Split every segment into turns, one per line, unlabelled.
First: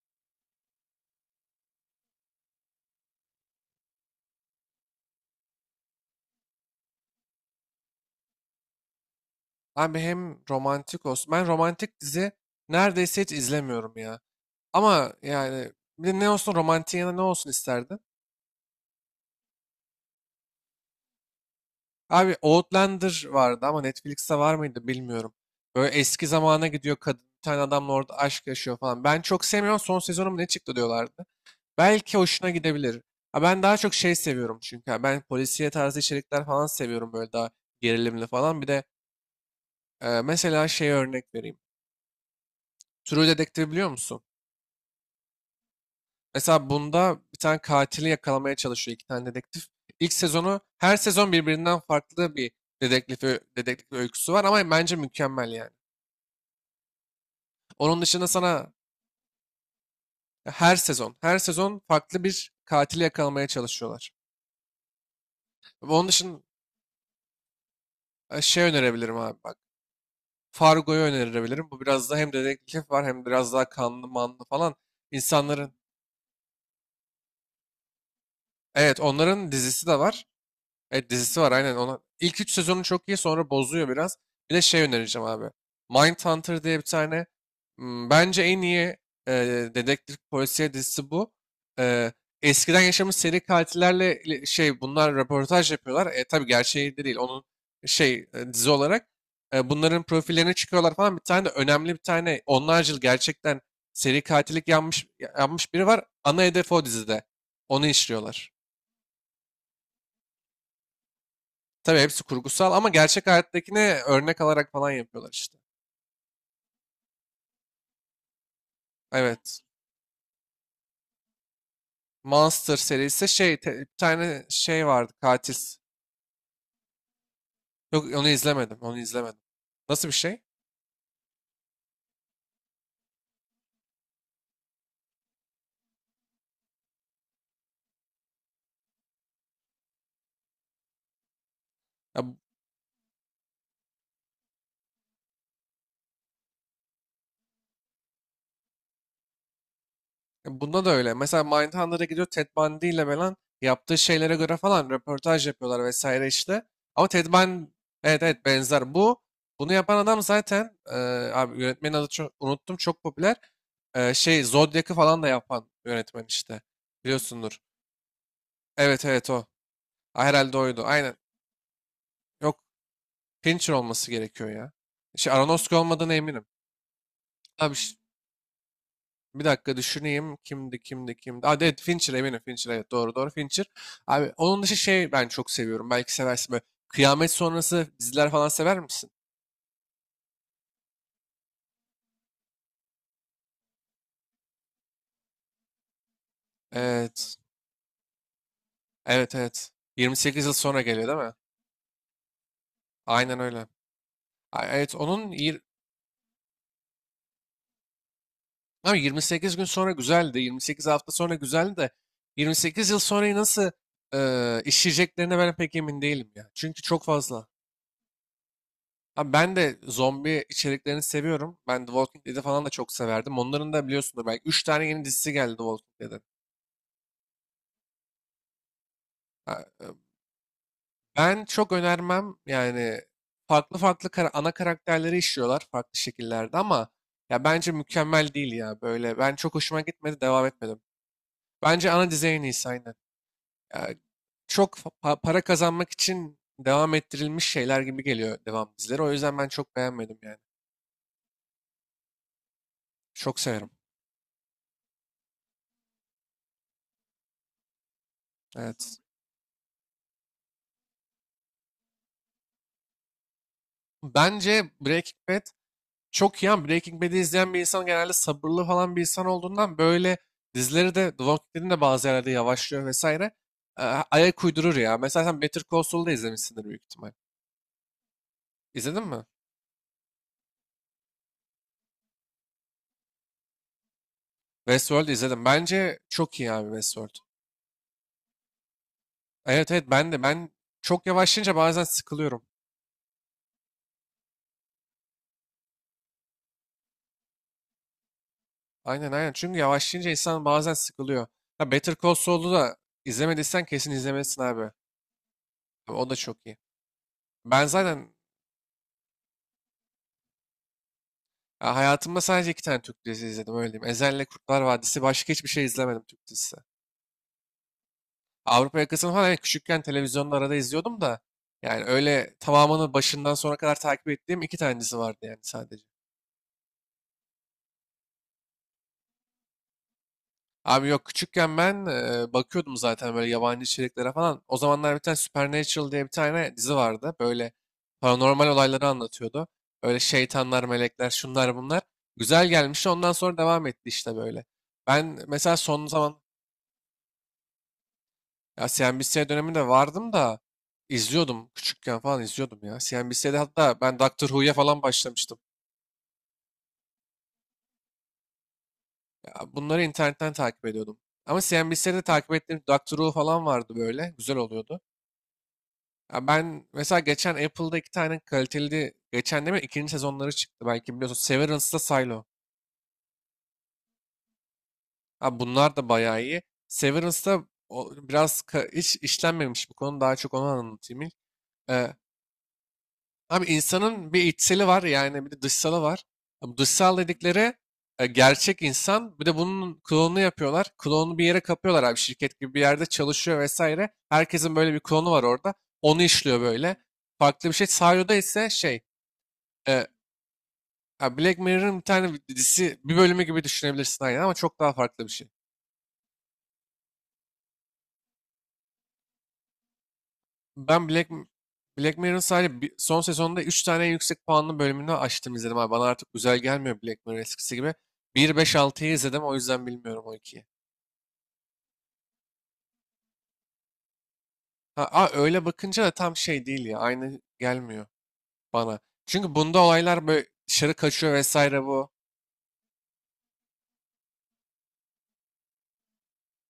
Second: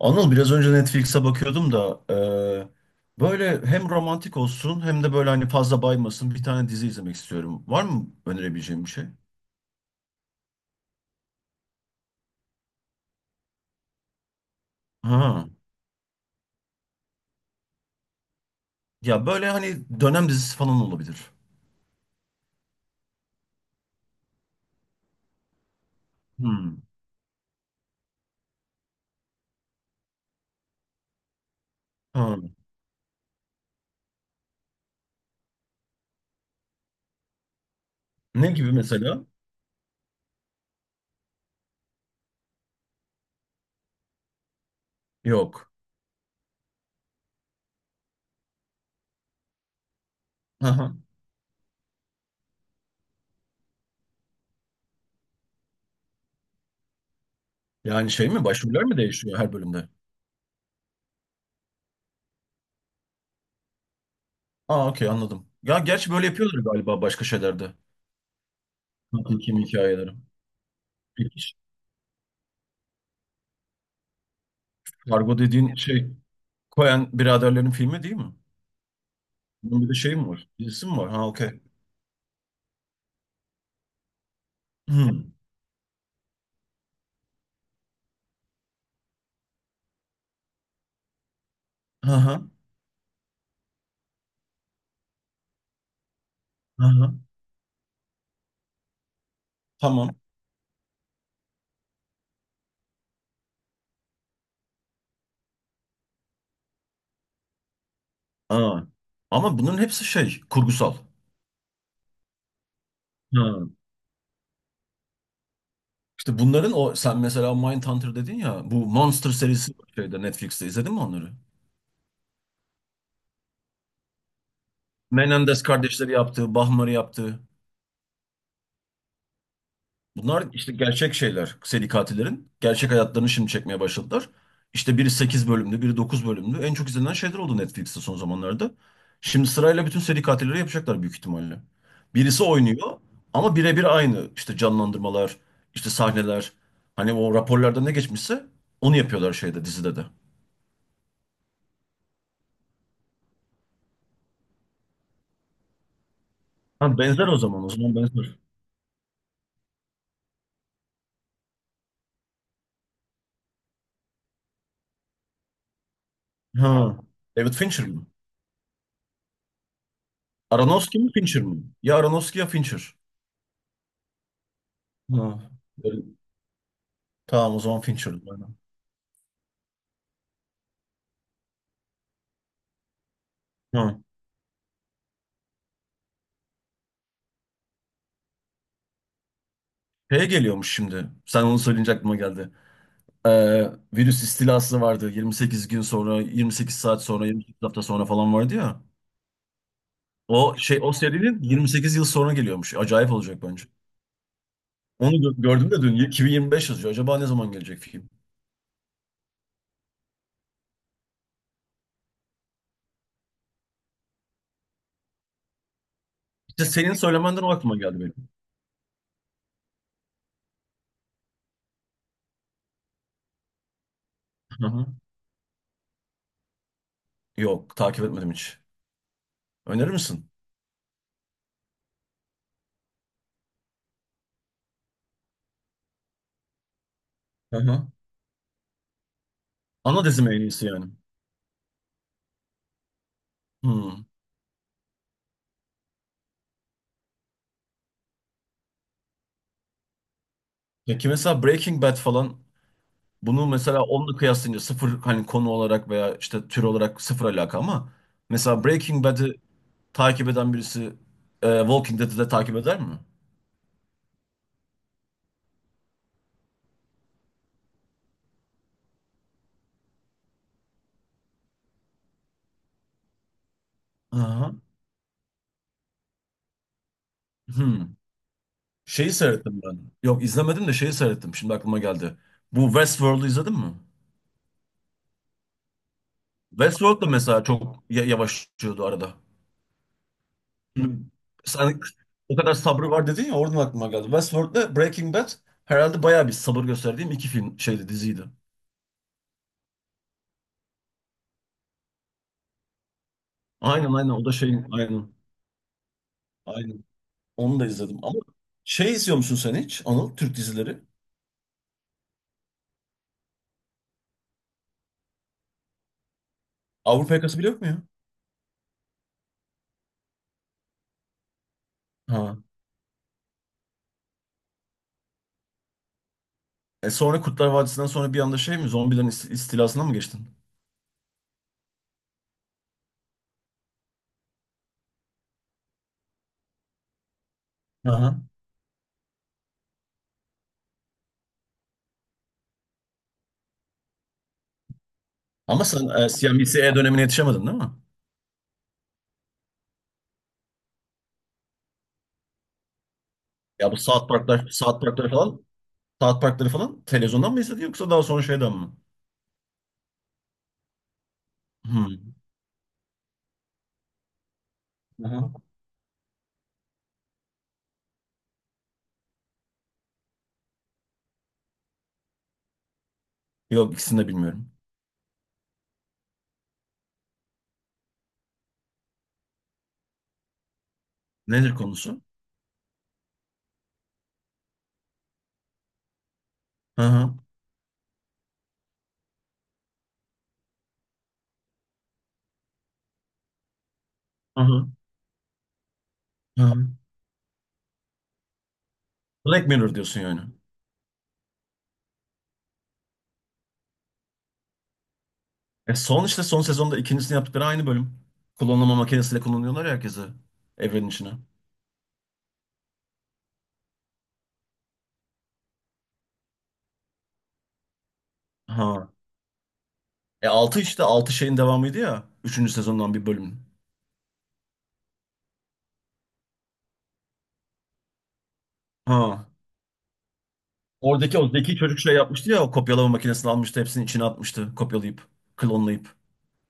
Anıl biraz önce Netflix'e bakıyordum da böyle hem romantik olsun hem de böyle hani fazla baymasın bir tane dizi izlemek istiyorum. Var mı önerebileceğim bir şey?
Abi hem romantik olsun. Ben romantik dizi neredeyse hiç izlemiyorum ya. Ama
Ha.
yani bir de ne olsun romantik, yana ne olsun isterdin?
Ya böyle hani dönem dizisi falan olabilir.
Abi Outlander vardı ama Netflix'te var mıydı bilmiyorum. Böyle eski zamana
Hmm.
gidiyor, kadın bir tane adamla orada aşk yaşıyor falan. Ben çok sevmiyorum, son sezonu mu ne çıktı diyorlardı. Belki
Ha.
hoşuna gidebilir. Ha, ben daha çok şey seviyorum çünkü. Ha, ben polisiye tarzı içerikler falan seviyorum, böyle daha gerilimli
Ne
falan. Bir
gibi
de
mesela?
mesela şey örnek vereyim. True Detective biliyor musun?
Yok.
Mesela bunda bir tane katili yakalamaya çalışıyor iki tane dedektif. İlk sezonu her
Aha.
sezon birbirinden farklı bir dedektif, dedektif öyküsü var ama bence mükemmel yani. Onun
Yani
dışında
şey mi,
sana
başroller mi değişiyor her bölümde?
her sezon farklı bir katili yakalamaya çalışıyorlar.
Aa, okey, anladım. Ya
Ve onun
gerçi böyle
dışında
yapıyorlar galiba başka şeylerde.
şey önerebilirim abi, bak.
Kim hikayeleri.
Fargo'yu
Peki,
önerebilirim. Bu biraz da hem dedektif var hem biraz daha kanlı manlı falan.
Kargo
İnsanların,
dediğin şey Coen biraderlerin filmi değil mi?
evet, onların
Bunun
dizisi
bir de
de
şey
var.
mi var? Dizisi mi
Evet,
var? Ha,
dizisi var,
okey.
aynen ona. İlk 3 sezonu çok iyi, sonra bozuyor biraz. Bir de şey
Hı.
önereceğim abi. Mindhunter diye bir tane, bence en iyi e, dedektif polisiye dizisi bu. E,
Hı hı.
Eskiden yaşamış seri katillerle şey bunlar röportaj yapıyorlar. Tabii
Hı
gerçeği de
hı.
değil onun, şey, dizi olarak. Bunların
Tamam.
profillerine çıkıyorlar falan. Bir tane de önemli, bir tane onlarca yıl gerçekten seri katillik yapmış biri var. Ana hedef o, dizide. Onu işliyorlar.
Ha. Ama bunun hepsi şey, kurgusal.
Tabii hepsi kurgusal ama gerçek
Ha.
hayattakine örnek alarak falan yapıyorlar işte.
İşte bunların, o sen mesela Mindhunter dedin ya, bu Monster
Evet.
serisi var şeyde, Netflix'te, izledin mi onları?
Monster serisi şey, bir tane şey vardı, katil.
Menendez kardeşleri yaptığı, Bahmar'ı yaptığı.
Yok, onu izlemedim. Onu izlemedim. Nasıl bir şey?
Bunlar işte gerçek şeyler. Seri katillerin. Gerçek hayatlarını şimdi çekmeye başladılar. İşte biri 8 bölümlü, biri 9 bölümlü. En çok izlenen şeyler oldu Netflix'te son zamanlarda. Şimdi sırayla bütün seri katilleri yapacaklar büyük ihtimalle.
Ya,
Birisi oynuyor ama birebir aynı. İşte canlandırmalar, işte sahneler. Hani o raporlarda ne geçmişse onu yapıyorlar şeyde, dizide de.
Bunda da öyle. Mesela Mindhunter'a gidiyor, Ted Bundy ile falan yaptığı şeylere göre falan röportaj yapıyorlar vesaire işte.
Ha,
Ama Ted
benzer o zaman. O
Bundy,
zaman
evet
benzer.
evet, benzer. Bunu yapan adam zaten, abi yönetmenin adı, çok unuttum, çok popüler. Şey Zodiac'ı falan da yapan yönetmen işte.
Ha. David
Biliyorsundur.
Fincher mi?
Evet evet, o. Ha, herhalde oydu.
Aronofsky mi,
Aynen.
Fincher mi? Ya Aronofsky ya
Yok,
Fincher.
Fincher olması gerekiyor ya. Şey
Ha.
Aronofsky olmadığına
Böyle-
eminim.
Tamam, o
Abi
zaman Fincher. Aynen.
bir dakika düşüneyim. Kimdi, kimdi, kimdi. Aa, evet Fincher, eminim Fincher, evet doğru doğru Fincher.
Hı.
Abi onun dışı şey, ben çok seviyorum. Belki seversin böyle. Kıyamet sonrası diziler falan sever misin?
Şeye geliyormuş şimdi. Sen onu söyleyince aklıma geldi. Virüs istilası vardı. 28 gün sonra, 28 saat sonra,
Evet.
28 hafta sonra falan vardı ya.
Evet evet. 28 yıl
O şey,
sonra
o
geliyor değil mi?
serinin 28 yıl sonra geliyormuş. Acayip
Aynen
olacak bence.
öyle. Ay, evet,
Onu gördüm de dün 2025 yazıyor. Acaba ne zaman gelecek film?
abi 28 gün sonra güzeldi. 28 hafta sonra güzeldi de 28 yıl sonrayı nasıl işleyeceklerine ben pek emin değilim ya.
İşte
Çünkü
senin
çok
söylemenden
fazla.
o aklıma geldi benim.
Abi ben de zombi içeriklerini seviyorum. Ben The Walking Dead'i falan da çok severdim. Onların da biliyorsunuz belki üç
Hı
tane
hı.
yeni dizisi geldi The Walking Dead'in.
Yok, takip etmedim hiç.
Ha,
Önerir misin?
ben çok önermem yani, farklı farklı ana karakterleri işliyorlar farklı şekillerde ama ya
Hı
bence
hı.
mükemmel değil ya böyle. Ben çok hoşuma
Ana
gitmedi,
dizim en
devam
iyisi
etmedim.
yani.
Bence ana dizi en iyisi, aynen. Ya
Hmm.
çok para kazanmak için devam ettirilmiş şeyler gibi geliyor devam dizileri. O yüzden ben çok beğenmedim yani.
Ya ki mesela Breaking Bad falan,
Çok
bunu
severim.
mesela onunla kıyaslayınca sıfır, hani konu olarak veya işte tür olarak sıfır alaka, ama mesela
Evet.
Breaking Bad'i takip eden birisi Walking Dead'i de takip eder mi?
Bence Breaking Bad çok iyi ama Breaking Bad'i izleyen bir insan genelde sabırlı falan bir insan olduğundan, böyle dizileri de, The Walking Dead'in de bazı yerlerde yavaşlıyor vesaire. Ee, Ayak
Aha.
uydurur ya. Mesela sen Better Call Saul'da da izlemişsindir büyük ihtimal.
Hmm.
İzledin
Şeyi
mi?
seyrettim ben. Yok, izlemedim de şeyi seyrettim. Şimdi aklıma geldi. Bu Westworld'u izledin mi?
Westworld izledim. Bence çok iyi abi
Westworld da
Westworld.
mesela çok yavaşlıyordu arada.
Evet evet, ben çok
Hmm.
yavaşlayınca
Sen,
bazen
o
sıkılıyorum.
kadar sabrı var dedin ya, oradan aklıma geldi. Westworld'le Breaking Bad herhalde bayağı bir sabır gösterdiğim iki film şeydi, diziydi.
Aynen aynen. Çünkü yavaşlayınca insan bazen sıkılıyor. Ya Better Call Saul'u da izlemediysen kesin
Aynen aynen, o da
izlemelisin
şeyin
abi.
aynen.
O da çok iyi.
Aynen. Onu
Ben
da izledim.
zaten
Ama şey izliyor musun sen hiç Anıl? Türk dizileri.
Ya hayatımda sadece iki tane Türk dizisi izledim, öyle diyeyim. Ezel'le Kurtlar Vadisi, başka hiçbir şey izlemedim Türk dizisi.
Avrupa Yakası bile yok mu ya?
Avrupa Yakası'nı falan, evet, küçükken televizyonda arada izliyordum da yani öyle
Ha.
tamamını başından sona kadar takip ettiğim iki tane dizi vardı yani, sadece.
E sonra Kurtlar Vadisi'nden sonra bir anda şey mi? Zombilerin istilasına mı geçtin?
Abi yok, küçükken ben, bakıyordum zaten böyle yabancı içeriklere falan. O zamanlar bir tane Supernatural diye bir tane dizi vardı. Böyle
Aha.
paranormal olayları anlatıyordu. Öyle şeytanlar, melekler, şunlar bunlar. Güzel gelmişti, ondan sonra devam etti işte, böyle. Ben mesela
Ama
son
sen CNBC dönemine yetişemedin değil mi?
Ya CNBC döneminde vardım da izliyordum, küçükken falan izliyordum ya. CNBC'de
Ya bu
hatta ben
South
Doctor
Park'lar,
Who'ya
South
falan
Park'ları
başlamıştım.
falan, South Park'ları falan televizyondan mı izledin yoksa daha sonra şeyden mi?
Ya bunları internetten takip ediyordum. Ama CNBC'de
Hmm.
takip ettiğim Doctor Who falan vardı böyle. Güzel oluyordu.
Aha.
Ya ben mesela geçen Apple'da iki tane kaliteli, geçen değil mi, ikinci sezonları çıktı. Belki biliyorsun, Severance'da Silo.
Yok, ikisini de bilmiyorum.
Ha, bunlar da bayağı iyi. Severance'da biraz hiç işlenmemiş bir konu. Daha çok onu anlatayım ilk.
Nedir konusu?
Abi insanın bir içseli var yani, bir de dışsalı var. Abi
Hı
dışsal
hı.
dedikleri, gerçek insan. Bir de bunun klonunu yapıyorlar. Klonunu bir yere kapıyorlar abi, şirket gibi bir yerde çalışıyor vesaire.
Hı
Herkesin
hı.
böyle bir klonu var orada. Onu işliyor
Hı hı.
böyle. Farklı bir şey. Sario'da ise şey
Black Mirror
e,
diyorsun yani.
ya Black Mirror'ın bir tane dizisi, bir bölümü gibi düşünebilirsin aynen ama çok daha farklı bir şey.
E son işte son sezonda ikincisini yaptıkları aynı bölüm. Klonlama makinesiyle kullanıyorlar ya herkesi
Ben
evrenin
Black,
içine.
Black Mirror'ın sadece son sezonunda 3 tane yüksek puanlı bölümünü açtım izledim abi. Bana artık güzel gelmiyor Black Mirror, eskisi gibi. Bir beş
Ha.
altıyı izledim o yüzden, bilmiyorum o
E
2'yi.
altı, işte 6 şeyin devamıydı ya. Üçüncü sezondan bir bölüm.
Ha, öyle bakınca da tam şey değil ya, aynı gelmiyor bana.
Ha.
Çünkü bunda olaylar böyle dışarı kaçıyor
Oradaki o zeki
vesaire,
çocuk
bu.
şey yapmıştı ya, o kopyalama makinesini almıştı, hepsini içine atmıştı, kopyalayıp, klonlayıp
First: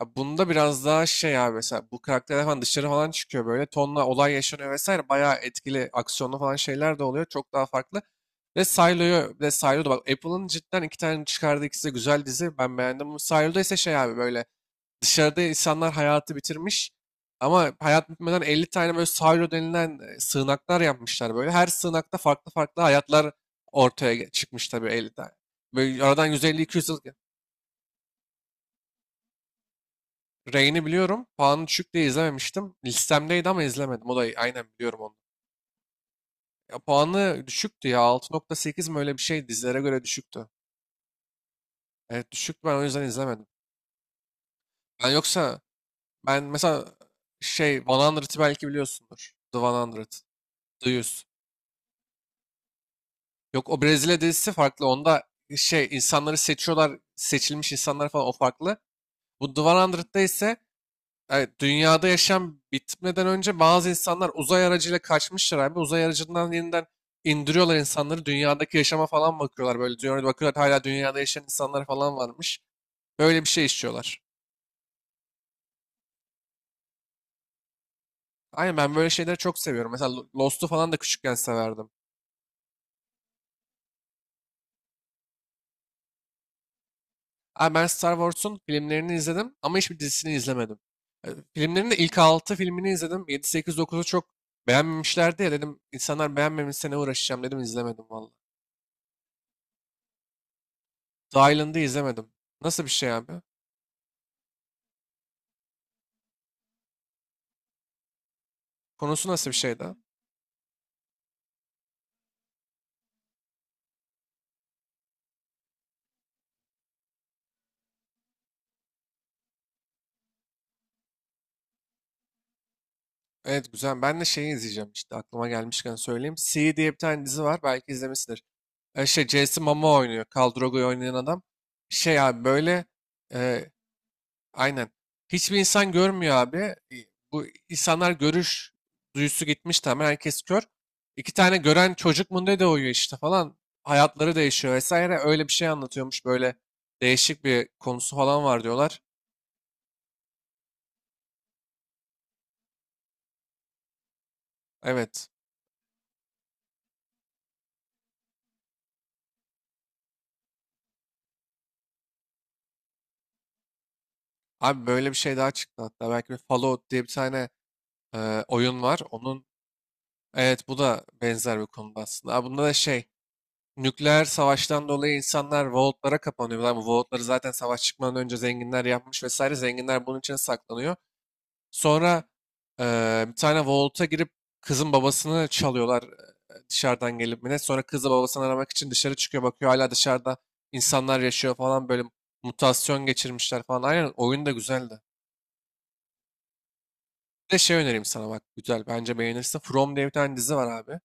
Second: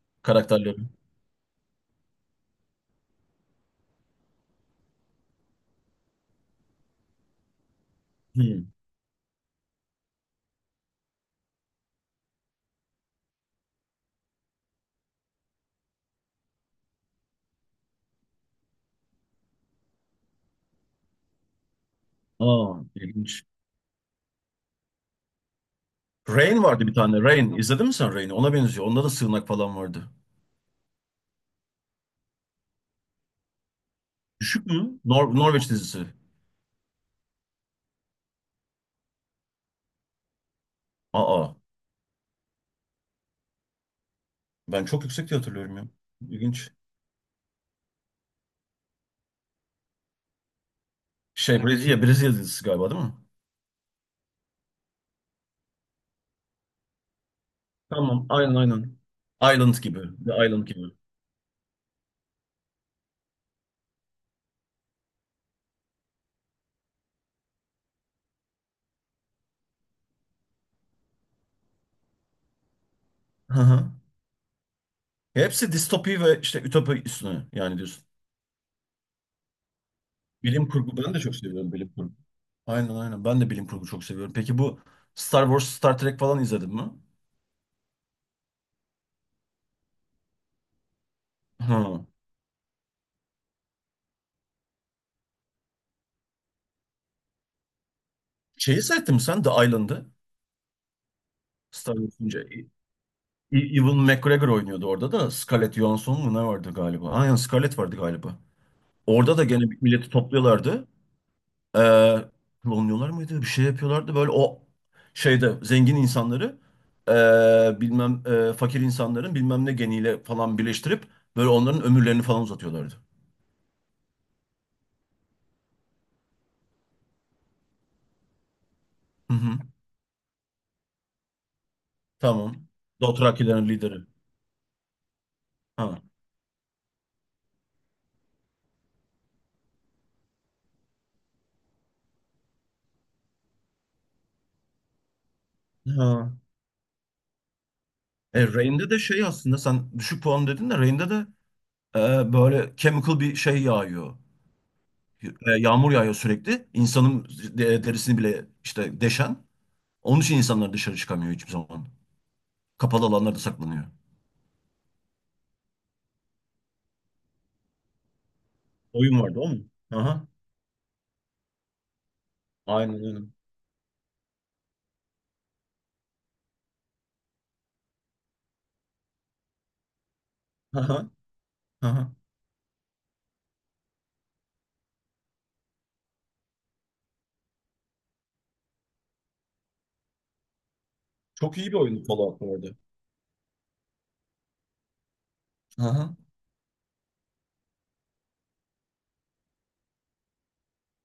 Abi bunda
karakterleri.
biraz daha şey abi, mesela bu karakterler falan dışarı falan çıkıyor, böyle tonla olay yaşanıyor vesaire, bayağı etkili aksiyonlu falan şeyler de oluyor, çok daha farklı.
Hmm.
Ve Silo'da, bak Apple'ın cidden iki tane çıkardığı, ikisi de güzel dizi, ben beğendim. Bu Silo'da ise şey abi, böyle dışarıda insanlar hayatı bitirmiş ama hayat bitmeden 50 tane böyle Silo denilen, sığınaklar yapmışlar böyle. Her sığınakta farklı
Aa,
farklı hayatlar
ilginç.
ortaya çıkmış tabii, 50 tane. Böyle aradan
Rain
150
vardı
yüz
bir
yıl.
tane. Rain. İzledin mi sen Rain'i? Ona benziyor. Onda da sığınak falan vardı.
Reign'i biliyorum. Puanı düşük diye izlememiştim. Listemdeydi ama izlemedim. O da, aynen,
Düşük
biliyorum
mü?
onu.
Nor Norveç dizisi.
Ya puanı düşüktü ya. 6.8 mi öyle bir şey, dizilere göre düşüktü.
Aa,
Evet, düşüktü, ben o yüzden izlemedim.
ben çok
Ben
yüksek diye
yoksa
hatırlıyorum ya.
ben
İlginç.
mesela şey 100'ı belki biliyorsundur. The 100. The 100.
Şey Brezilya, Brezilya dizisi galiba değil mi?
Yok, o Brezilya dizisi farklı. Onda şey insanları seçiyorlar, seçilmiş insanlar falan,
Tamam,
o
aynen
farklı.
aynen.
Bu The
Island gibi.
100'da
The
ise,
Island gibi.
evet, dünyada yaşam bitmeden önce bazı insanlar uzay aracıyla kaçmışlar abi. Uzay aracından yeniden indiriyorlar insanları. Dünyadaki yaşama falan bakıyorlar böyle. Dünyada bakıyorlar, hala dünyada yaşayan insanlar falan varmış. Böyle bir
Hı
şey
hı.
işliyorlar.
Hepsi distopi ve işte ütopi üstüne yani diyorsun.
Aynen, ben böyle şeyleri çok seviyorum. Mesela Lost'u
Bilim
falan da
kurgu, ben de
küçükken
çok seviyorum bilim
severdim.
kurgu. Aynen aynen, ben de bilim kurgu çok seviyorum. Peki bu Star Wars, Star Trek falan izledin mi?
Abi ben Star Wars'un filmlerini izledim ama hiçbir dizisini izlemedim. Filmlerin de
Hı.
ilk 6 filmini izledim. Yedi 8 dokuzu çok beğenmemişlerdi ya dedim. İnsanlar beğenmemişse ne uğraşacağım dedim, izlemedim valla.
Şeyi seyrettin mi sen The Island'ı?
The Island'ı
Star
izlemedim.
Wars'ın ce-
Nasıl bir şey abi?
E- E, Ewan McGregor oynuyordu orada da. Scarlett Johansson mu ne vardı galiba? Aynen, Scarlett vardı galiba.
Konusu
Orada da
nasıl bir
gene
şeydi?
milleti topluyorlardı. Ee, Klonluyorlar mıydı? Bir şey yapıyorlardı. Böyle o şeyde zengin insanları bilmem fakir insanların bilmem ne geniyle falan birleştirip böyle onların ömürlerini falan uzatıyorlardı.
Evet, güzel. Ben de şeyi izleyeceğim işte, aklıma gelmişken söyleyeyim. C diye bir tane dizi var. Belki izlemişsindir. Şey
Hı hı.
Jason Momoa oynuyor, Khal Drogo'yu oynayan adam. Şey abi
Tamam.
böyle
Dothrakilerin
e,
lideri.
aynen. Hiçbir insan
Ha.
görmüyor abi. Bu insanlar görüş duyusu gitmiş tamamen. Herkes kör. İki tane gören çocuk mu ne de uyuyor işte falan. Hayatları değişiyor vesaire. Öyle bir şey anlatıyormuş.
Ha.
Böyle değişik bir konusu falan var
Reign'de de
diyorlar.
şey aslında, sen düşük puan dedin de, Reign'de de böyle chemical bir şey yağıyor.
Evet.
Yağmur yağıyor sürekli. İnsanın derisini bile işte deşen. Onun için insanlar dışarı çıkamıyor hiçbir zaman. Kapalı alanlarda saklanıyor.
Abi böyle bir şey daha çıktı hatta. Belki, bir Fallout diye bir tane, oyun var.
Oyun vardı
Onun,
o mu? Aha.
evet, bu da benzer bir konuda aslında. Aa, bunda da
Aynen
şey
öyle.
nükleer savaştan dolayı insanlar vaultlara kapanıyor. Lan, bu vaultları zaten savaş çıkmadan önce zenginler yapmış vesaire. Zenginler bunun içine saklanıyor.
Aha. Aha.
Sonra, bir tane vault'a girip kızın babasını çalıyorlar, dışarıdan gelip mi ne. Sonra kızı babasını aramak için dışarı çıkıyor, bakıyor hala dışarıda insanlar yaşıyor
Çok iyi bir
falan, böyle
oyun Fallout bu arada.
mutasyon geçirmişler falan. Aynen, oyun da güzeldi.
Aha.
Bir de şey önereyim sana, bak güzel, bence beğenirsin. From diye bir tane dizi var abi.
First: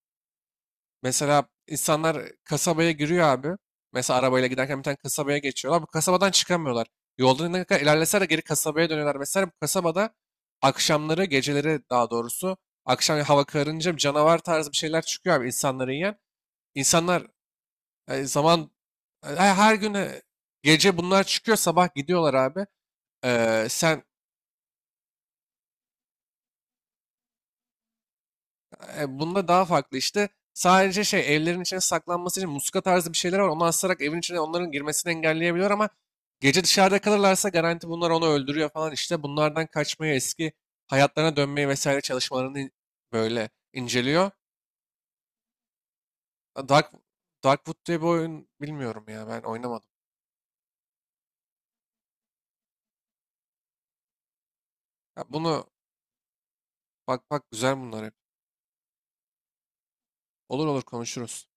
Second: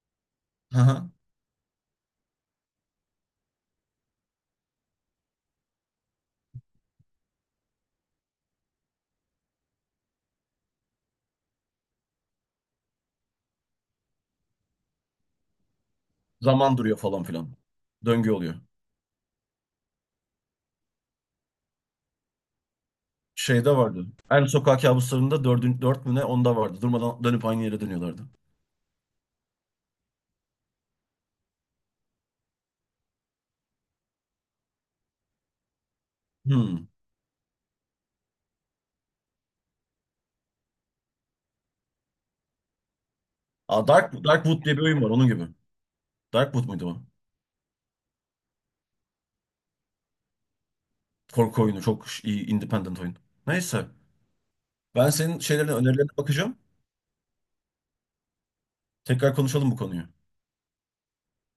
Aha.
Mesela insanlar kasabaya giriyor abi. Mesela arabayla giderken bir tane kasabaya geçiyorlar. Bu kasabadan çıkamıyorlar. Yolda ne kadar ilerlese de geri kasabaya dönüyorlar. Mesela bu kasabada akşamları, geceleri, daha doğrusu akşam hava kararınca bir canavar tarzı bir şeyler çıkıyor abi, insanları yiyen.
Zaman duruyor falan
İnsanlar
filan.
e,
Döngü oluyor.
zaman, her gün, gece bunlar çıkıyor, sabah gidiyorlar abi. Ee,
Şeyde
sen
vardı. En sokak kabuslarında dördün, dört mü ne, onda vardı. Durmadan dönüp aynı yere dönüyorlardı.
Bunda daha farklı işte. Sadece şey evlerin içine saklanması için muska tarzı bir şeyler var. Onu asarak evin içine onların girmesini engelleyebiliyor ama gece
Hmm.
dışarıda kalırlarsa garanti bunlar onu öldürüyor falan işte. Bunlardan kaçmayı, eski hayatlarına dönmeyi vesaire çalışmalarını böyle
Aa,
inceliyor.
Darkwood diye bir oyun var onun gibi.
Ha,
Darkwood muydu
Dark,
o?
Darkwood diye bir oyun, bilmiyorum ya, ben oynamadım.
Korku oyunu. Çok iyi independent oyun. Neyse. Ben
Ya
senin
bunu,
şeylerine, önerilerine bakacağım.
bak bak, güzel bunlar hep.
Tekrar konuşalım bu konuyu.
Olur olur, konuşuruz.